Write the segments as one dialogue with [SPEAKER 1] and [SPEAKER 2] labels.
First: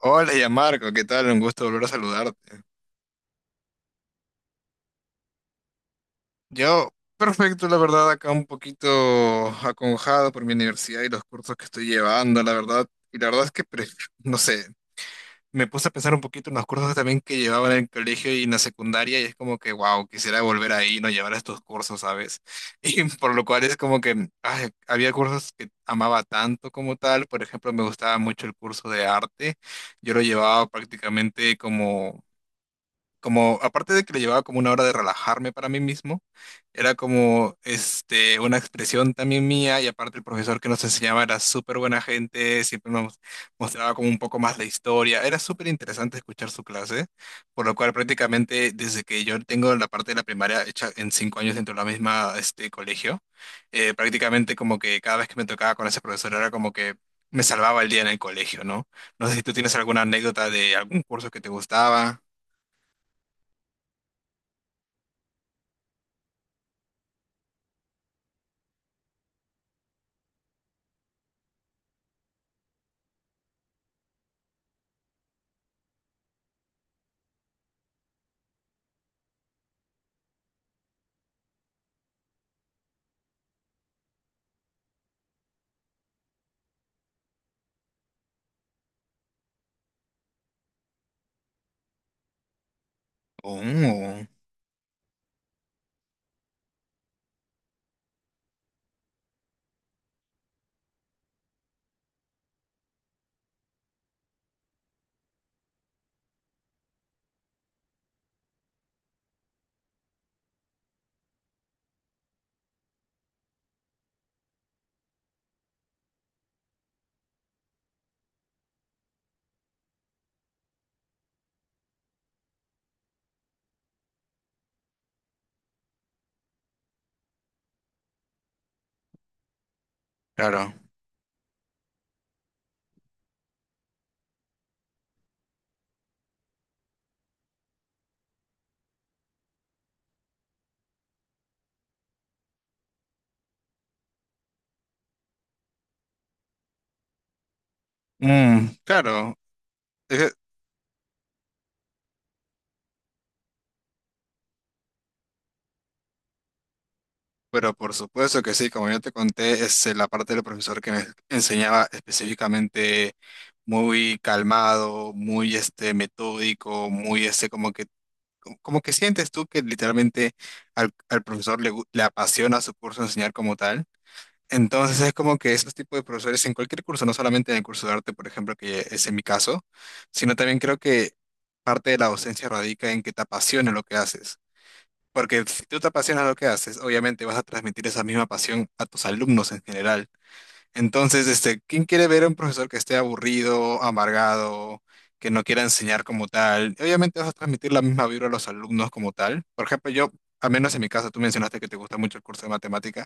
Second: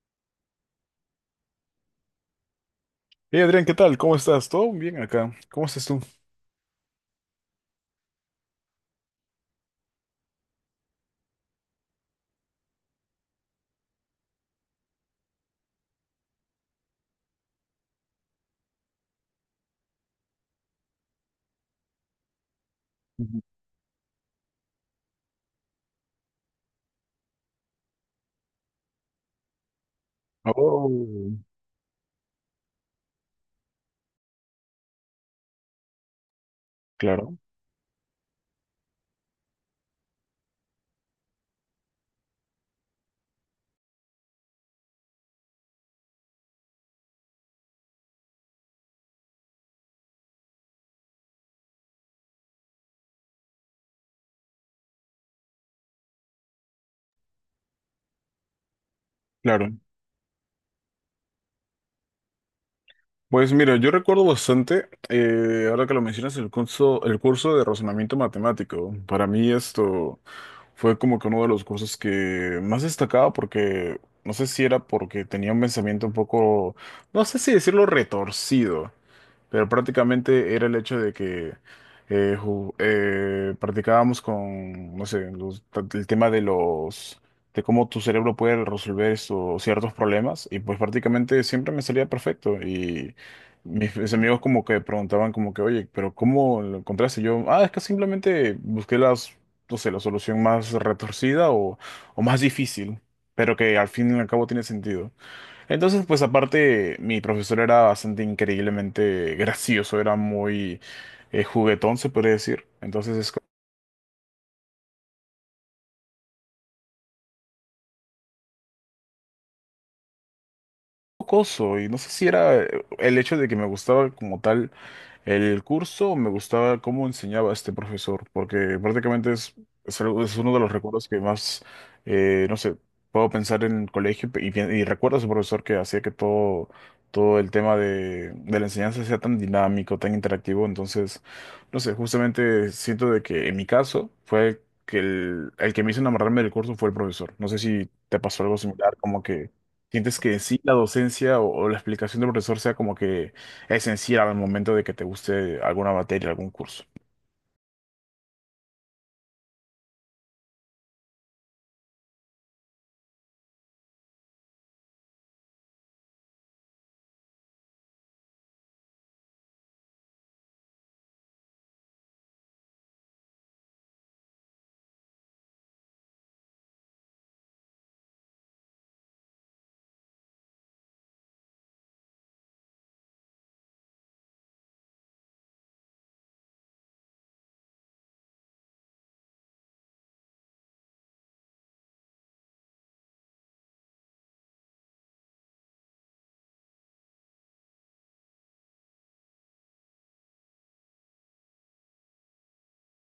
[SPEAKER 1] Hola, ya Marco, ¿qué tal? Un gusto volver a saludarte.
[SPEAKER 2] Hey Adrián, ¿qué tal? ¿Cómo estás? ¿Todo bien acá? ¿Cómo estás tú?
[SPEAKER 1] Yo, perfecto, la verdad, acá un poquito aconjado por mi universidad y los cursos que estoy llevando, la verdad. Y la verdad es que, no sé, me puse a pensar un poquito en los cursos también que llevaba en el colegio y en la secundaria y es como que, wow, quisiera volver ahí, no llevar estos cursos, ¿sabes? Y por
[SPEAKER 2] Ujú.
[SPEAKER 1] lo cual es como que ay, había cursos que amaba tanto como tal. Por ejemplo, me gustaba mucho el curso de arte. Yo lo llevaba
[SPEAKER 2] Oh,
[SPEAKER 1] prácticamente como... como, aparte de que le llevaba como una hora de relajarme para mí mismo, era
[SPEAKER 2] claro,
[SPEAKER 1] como, una expresión también mía y aparte el profesor que nos enseñaba era súper buena gente, siempre nos mostraba como un poco más la historia, era súper interesante escuchar su clase, por lo cual prácticamente desde que yo tengo la parte de la primaria hecha en cinco años dentro de la misma, colegio, prácticamente como que cada vez que me tocaba con ese profesor era como que me salvaba el día en el colegio, ¿no? No sé si tú
[SPEAKER 2] claro.
[SPEAKER 1] tienes alguna anécdota de algún curso que te gustaba.
[SPEAKER 2] Pues mira, yo recuerdo bastante, ahora que lo mencionas, el curso de razonamiento matemático. Para mí esto fue como que uno de los cursos que más destacaba porque, no sé si era porque tenía un pensamiento un poco, no sé si decirlo retorcido, pero prácticamente era el hecho de que practicábamos con, no sé, el tema de los, de cómo tu cerebro puede resolver estos ciertos problemas y pues prácticamente siempre me salía perfecto y mis
[SPEAKER 1] Oh,
[SPEAKER 2] amigos como que preguntaban como que, oye, pero ¿cómo lo encontraste? Yo, ah, es que simplemente busqué las, no sé, la solución más retorcida o más difícil, pero que al fin y al cabo tiene sentido. Entonces, pues aparte, mi profesor era bastante increíblemente gracioso, era muy juguetón, se podría decir. Entonces es como jocoso y no sé si era el hecho de que me gustaba como tal. El curso me gustaba cómo enseñaba este profesor, porque prácticamente es uno de los
[SPEAKER 1] claro.
[SPEAKER 2] recuerdos que más, no sé, puedo pensar en el colegio y, y recuerdo a su profesor que hacía que todo el tema de la enseñanza sea tan dinámico, tan interactivo. Entonces, no sé, justamente siento de que en mi caso fue que el que me hizo enamorarme del curso fue el profesor. No sé si te pasó algo
[SPEAKER 1] Mm,
[SPEAKER 2] similar, como
[SPEAKER 1] claro.
[SPEAKER 2] que sientes
[SPEAKER 1] Eh,
[SPEAKER 2] que sí, la docencia o la explicación del profesor sea como que esencial al momento de que te guste alguna materia, algún curso.
[SPEAKER 1] pero por supuesto que sí, como yo te conté, es la parte del profesor que me enseñaba específicamente muy calmado, muy este metódico, muy este como que sientes tú que literalmente al profesor le apasiona su curso enseñar como tal. Entonces es como que esos tipos de profesores en cualquier curso, no solamente en el curso de arte, por ejemplo, que es en mi caso, sino también creo que parte de la docencia radica en que te apasione lo que haces. Porque si tú te apasiona lo que haces, obviamente vas a transmitir esa misma pasión a tus alumnos en general. Entonces, ¿quién quiere ver a un profesor que esté aburrido, amargado, que no quiera enseñar como tal? Obviamente vas a transmitir la misma vibra a los alumnos como tal. Por ejemplo, yo, al menos en mi caso, tú mencionaste que te gusta mucho el curso de matemática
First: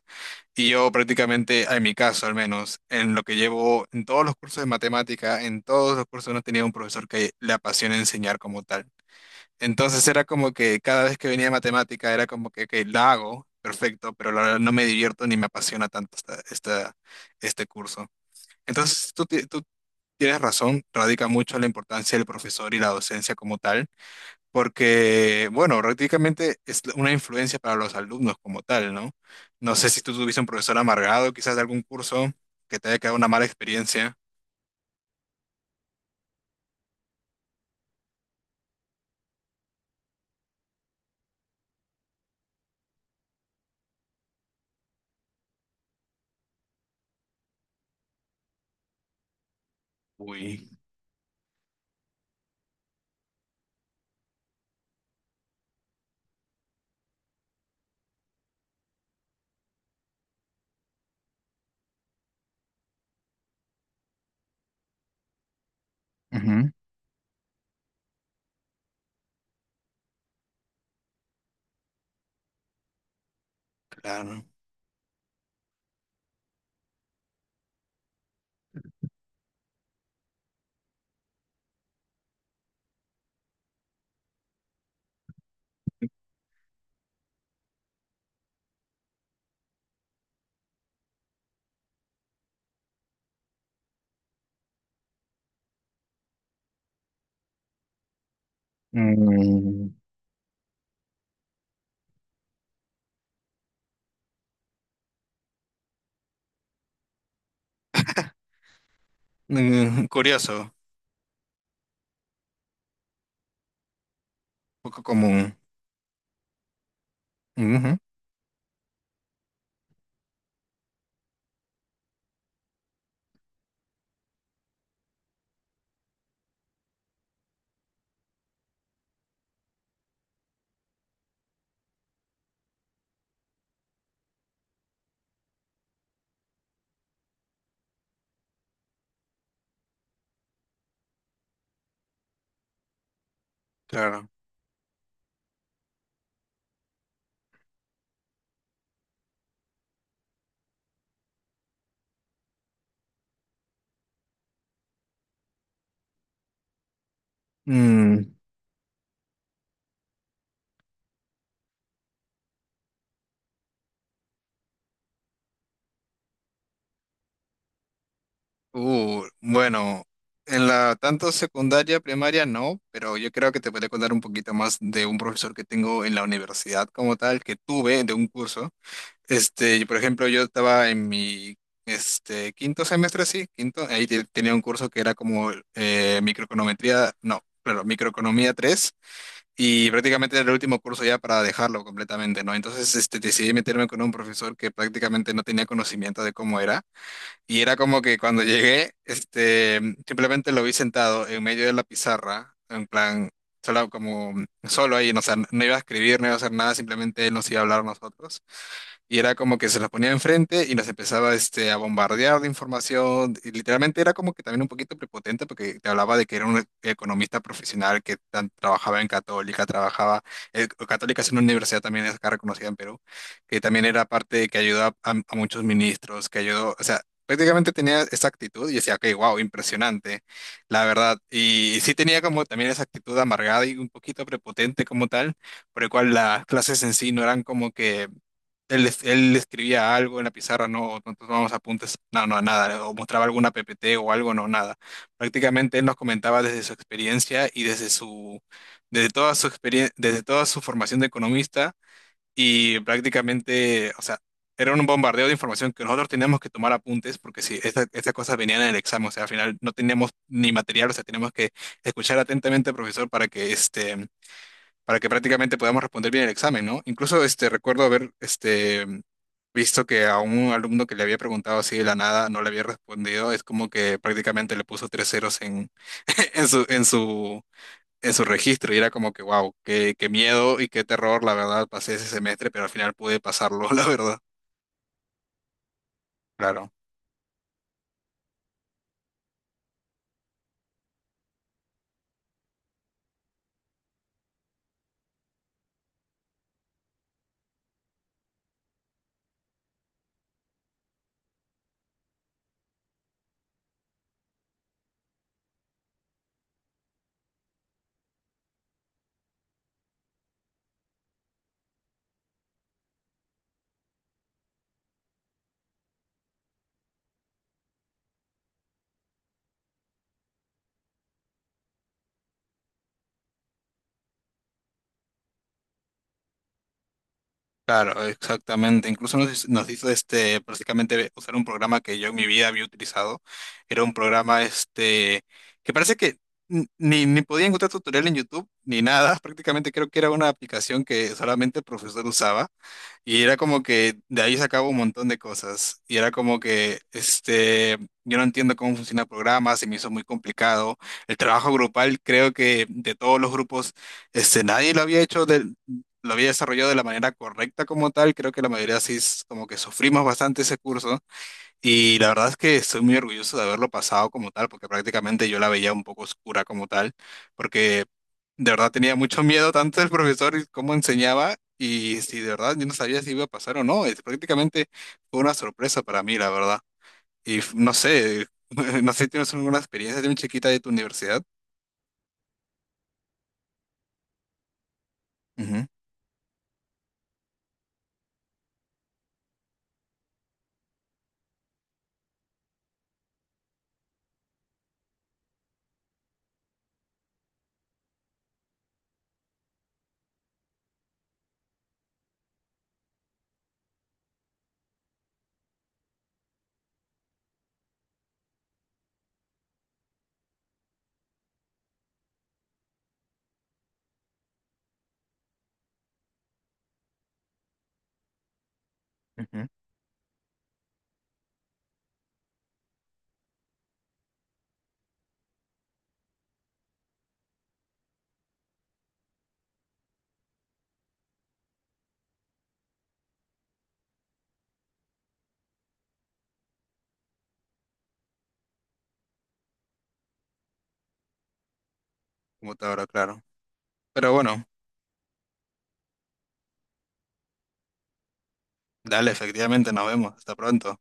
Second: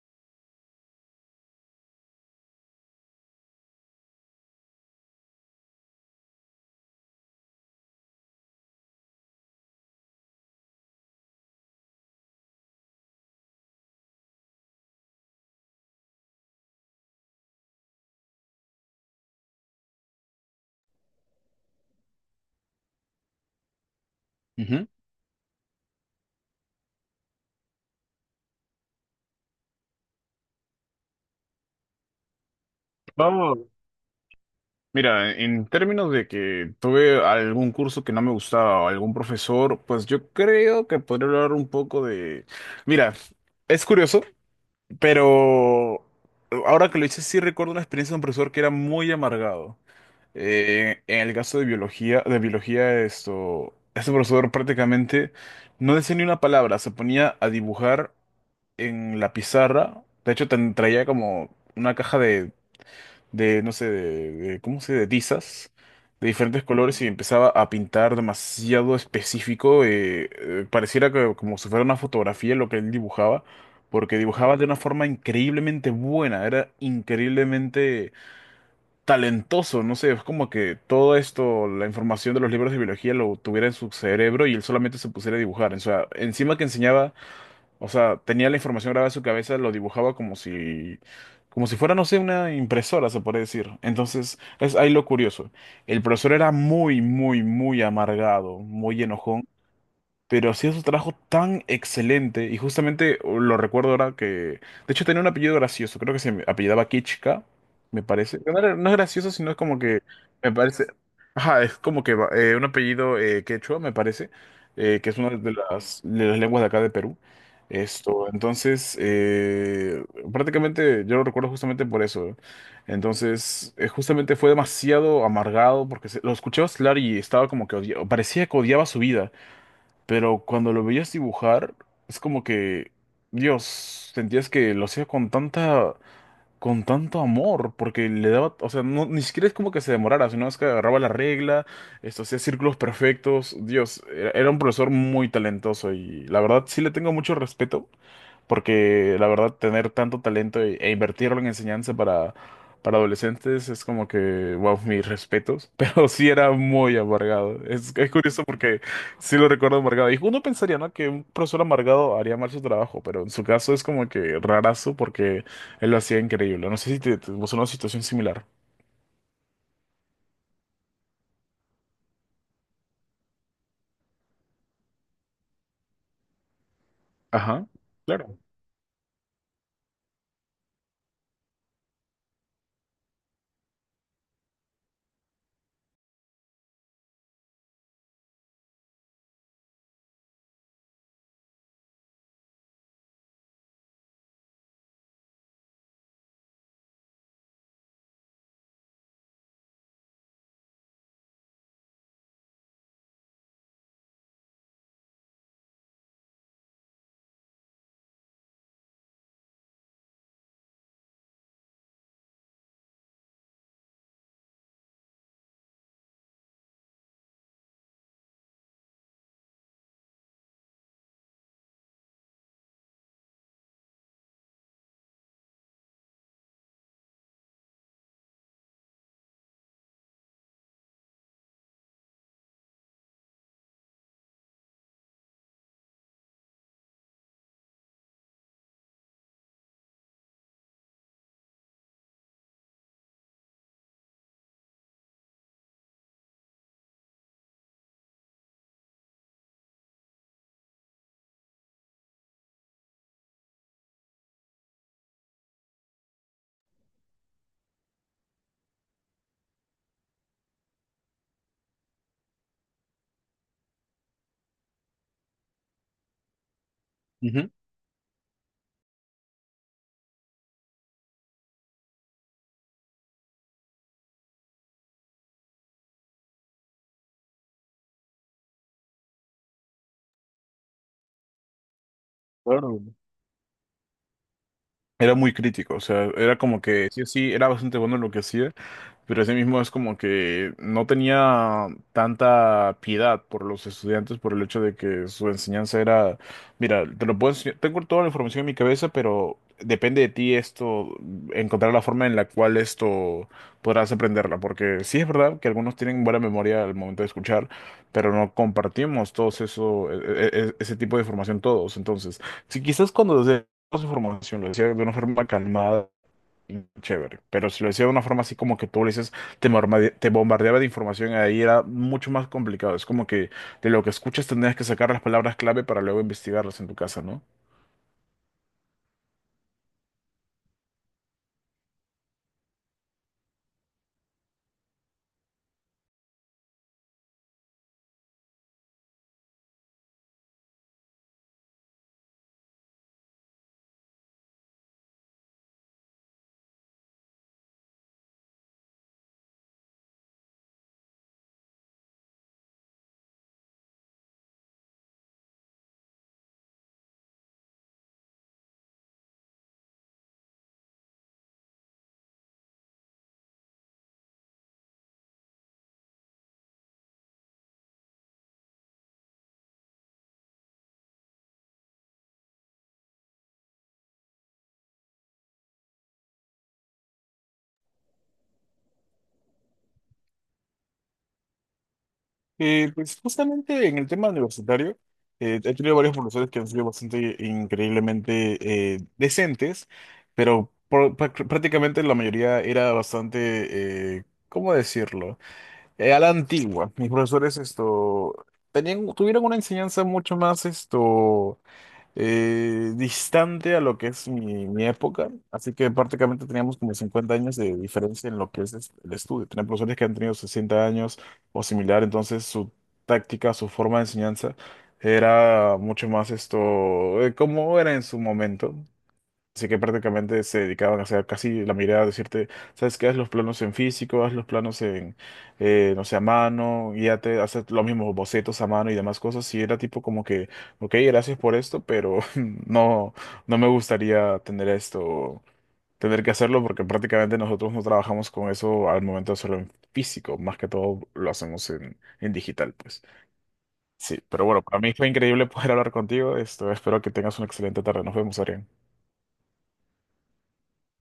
[SPEAKER 1] y yo prácticamente, en mi caso al menos, en lo que llevo en todos los cursos de matemática, en todos los cursos no he tenido un profesor que le apasione enseñar como tal. Entonces era como que cada vez que venía matemática era como que, ok, la hago, perfecto, pero la verdad no me divierto ni me apasiona tanto este curso. Entonces tú tienes razón, radica mucho la importancia del profesor y la docencia como tal,
[SPEAKER 2] Ujú.
[SPEAKER 1] porque, bueno, prácticamente es una influencia para los alumnos como tal, ¿no? No sé si tú tuviste un profesor amargado, quizás de algún curso que te haya quedado una mala
[SPEAKER 2] Vamos,
[SPEAKER 1] experiencia.
[SPEAKER 2] mira, en términos de que tuve algún curso que no me gustaba o algún profesor, pues yo creo que podría hablar un poco de. Mira, es curioso, pero ahora que lo hice sí recuerdo una experiencia de un profesor que era muy amargado.
[SPEAKER 1] Uy.
[SPEAKER 2] En el caso de biología, esto, este profesor prácticamente no decía ni una palabra, se ponía a dibujar en la pizarra. De hecho, traía como una caja de, no sé, ¿cómo se dice? De tizas de diferentes
[SPEAKER 1] Ujú.
[SPEAKER 2] colores y empezaba a pintar demasiado específico. Pareciera que como si fuera una fotografía lo que él dibujaba, porque
[SPEAKER 1] Claro.
[SPEAKER 2] dibujaba de una forma increíblemente buena, era increíblemente talentoso, no sé, es como que todo esto, la información de los libros de biología lo tuviera en su cerebro y él solamente se pusiera a dibujar. O sea, encima que enseñaba, o sea, tenía la información grabada en su cabeza, lo dibujaba como si fuera, no sé, una impresora, se puede decir. Entonces, es ahí lo curioso. El profesor era muy, muy, muy amargado, muy enojón,
[SPEAKER 1] Mm.
[SPEAKER 2] pero hacía su trabajo tan excelente y justamente, lo recuerdo ahora que, de hecho, tenía un apellido gracioso, creo que se me apellidaba Kichka, me parece. No, no es gracioso, sino es como que,
[SPEAKER 1] Mm,
[SPEAKER 2] me
[SPEAKER 1] curioso,
[SPEAKER 2] parece, ajá, es como que un apellido quechua, me parece,
[SPEAKER 1] poco
[SPEAKER 2] que es una
[SPEAKER 1] común.
[SPEAKER 2] de las lenguas de acá de Perú.
[SPEAKER 1] Ujú.
[SPEAKER 2] Esto, entonces, prácticamente yo lo recuerdo justamente por eso. Entonces, justamente fue demasiado amargado porque lo escuchaba hablar y estaba como que parecía que odiaba su vida. Pero cuando lo veías dibujar, es como que, Dios, sentías que lo hacía con tanta, con tanto amor, porque le daba, o sea, no, ni siquiera es como que se demorara, sino es que agarraba la regla, esto hacía círculos perfectos. Dios,
[SPEAKER 1] Claro.
[SPEAKER 2] era un profesor muy talentoso y la verdad sí le tengo mucho respeto, porque la verdad, tener tanto talento e invertirlo en enseñanza para adolescentes es como que, wow, mis respetos. Pero sí era muy amargado. Es
[SPEAKER 1] Mm,
[SPEAKER 2] curioso porque sí lo recuerdo amargado. Y uno pensaría, ¿no? Que un profesor amargado haría mal su trabajo, pero en su caso es como que rarazo porque él lo hacía increíble. No sé si te pasó una situación similar.
[SPEAKER 1] bueno, en la tanto secundaria, primaria no, pero yo creo que te podría contar un poquito más de un profesor que tengo en la universidad como tal, que
[SPEAKER 2] Ajá,
[SPEAKER 1] tuve de un
[SPEAKER 2] claro.
[SPEAKER 1] curso. Por ejemplo, yo estaba en mi quinto semestre, sí, quinto, ahí tenía un curso que era como microeconometría, no, claro, microeconomía tres. Y prácticamente era el último curso ya para dejarlo completamente, ¿no? Entonces, decidí meterme con un profesor que prácticamente no tenía conocimiento de cómo era. Y era como que cuando llegué, simplemente lo vi sentado en medio de la pizarra, en plan, solo como, solo ahí, no, o sea, no iba a escribir, no iba a hacer nada, simplemente él nos iba a hablar a nosotros y era como que se las ponía enfrente y nos empezaba a bombardear de información. Y literalmente era como que también un poquito prepotente porque te hablaba de que era un economista profesional que trabajaba en Católica, trabajaba, Católica es una universidad también es acá reconocida en Perú, que también era parte de que ayudó a muchos ministros, que ayudó, o sea, prácticamente tenía esa actitud y decía, ok, wow, impresionante, la verdad. Y sí tenía como también esa actitud amargada y un poquito prepotente como tal, por el cual las clases en sí no eran como que... Él, él escribía algo en la pizarra, no, no tomábamos apuntes, no, no, nada, o mostraba alguna PPT o algo, no, nada. Prácticamente él nos comentaba desde su experiencia y desde desde toda su experiencia, desde toda su formación de economista y prácticamente, o sea, era un bombardeo de información que nosotros teníamos que tomar apuntes porque si estas cosas venían en el examen, o sea, al final no teníamos ni material, o sea, teníamos que escuchar atentamente al profesor para que prácticamente podamos responder bien el examen, ¿no? Incluso
[SPEAKER 2] Ujú.
[SPEAKER 1] recuerdo visto que a un alumno que le había preguntado así de la nada no le había respondido, es como que prácticamente le puso tres ceros en, en su, en su, en su registro y era como que, wow, qué, qué miedo y qué terror, la verdad, pasé ese semestre, pero al
[SPEAKER 2] Claro.
[SPEAKER 1] final pude pasarlo, la verdad.
[SPEAKER 2] Era muy crítico, o sea, era como
[SPEAKER 1] Claro.
[SPEAKER 2] que sí o sí, era bastante bueno en lo que hacía. Pero ese mismo es como que no tenía tanta piedad por los estudiantes por el hecho de que su enseñanza era, mira, te lo puedo enseñar, tengo toda la información en mi cabeza, pero depende de ti esto, encontrar la forma en la cual esto podrás aprenderla, porque sí es verdad que algunos tienen buena memoria al momento de escuchar, pero no compartimos todos eso, ese tipo de información todos. Entonces, si quizás cuando desde información lo decía de una forma calmada, chévere, pero si lo decía de una forma así como que tú le dices, te bombardeaba de información, ahí era mucho más complicado. Es como que de lo que escuchas tendrías que sacar las palabras clave para luego investigarlas en tu casa, ¿no?
[SPEAKER 1] Claro, exactamente. Incluso nos hizo prácticamente usar un programa que yo en mi vida había utilizado. Era un programa que parece que ni podía encontrar tutorial en YouTube ni nada. Prácticamente creo que era una aplicación que solamente el profesor usaba. Y era como que de ahí sacaba un montón de cosas. Y era como que, yo no entiendo cómo funciona el programa, se me hizo muy complicado. El trabajo grupal, creo que de todos los grupos, nadie lo había desarrollado de la manera correcta como tal. Creo que la mayoría sí es como que sufrimos bastante ese curso y la verdad es que estoy muy orgulloso de haberlo pasado como tal, porque prácticamente yo la veía un poco oscura como tal, porque de verdad tenía mucho miedo tanto del profesor y cómo enseñaba. Y si de verdad yo no sabía si iba a pasar o no, es prácticamente fue una sorpresa para mí, la verdad. Y no sé, no sé si tienes alguna experiencia de un chiquita de tu universidad.
[SPEAKER 2] Pues justamente en el tema universitario, he
[SPEAKER 1] Ujú,
[SPEAKER 2] tenido varios profesores que han sido bastante increíblemente decentes, pero prácticamente la mayoría era bastante, ¿cómo decirlo? A la antigua. Mis profesores esto, tuvieron una enseñanza mucho más esto, distante a lo que es mi época, así que prácticamente teníamos como 50 años de diferencia en lo que el estudio. Tenía profesores que han tenido 60 años o similar, entonces su táctica, su forma de enseñanza era mucho más esto, como era en su momento.
[SPEAKER 1] ujú.
[SPEAKER 2] Así que prácticamente se dedicaban a hacer casi la mirada, decirte, ¿sabes qué? Haz los planos en físico, haz los planos en, no sé, a mano, y ya te haces los mismos bocetos a mano y demás cosas. Y era tipo como que, ok, gracias por esto, pero no, no me gustaría tener esto, tener que hacerlo, porque prácticamente nosotros no trabajamos con eso al momento de hacerlo en físico, más que todo lo hacemos en digital,
[SPEAKER 1] Como te
[SPEAKER 2] pues.
[SPEAKER 1] habrá claro.
[SPEAKER 2] Sí,
[SPEAKER 1] Pero
[SPEAKER 2] pero bueno,
[SPEAKER 1] bueno,
[SPEAKER 2] para mí fue increíble poder hablar contigo. Esto, espero que tengas una excelente tarde. Nos vemos, Arián.
[SPEAKER 1] dale, efectivamente, nos vemos. Hasta pronto.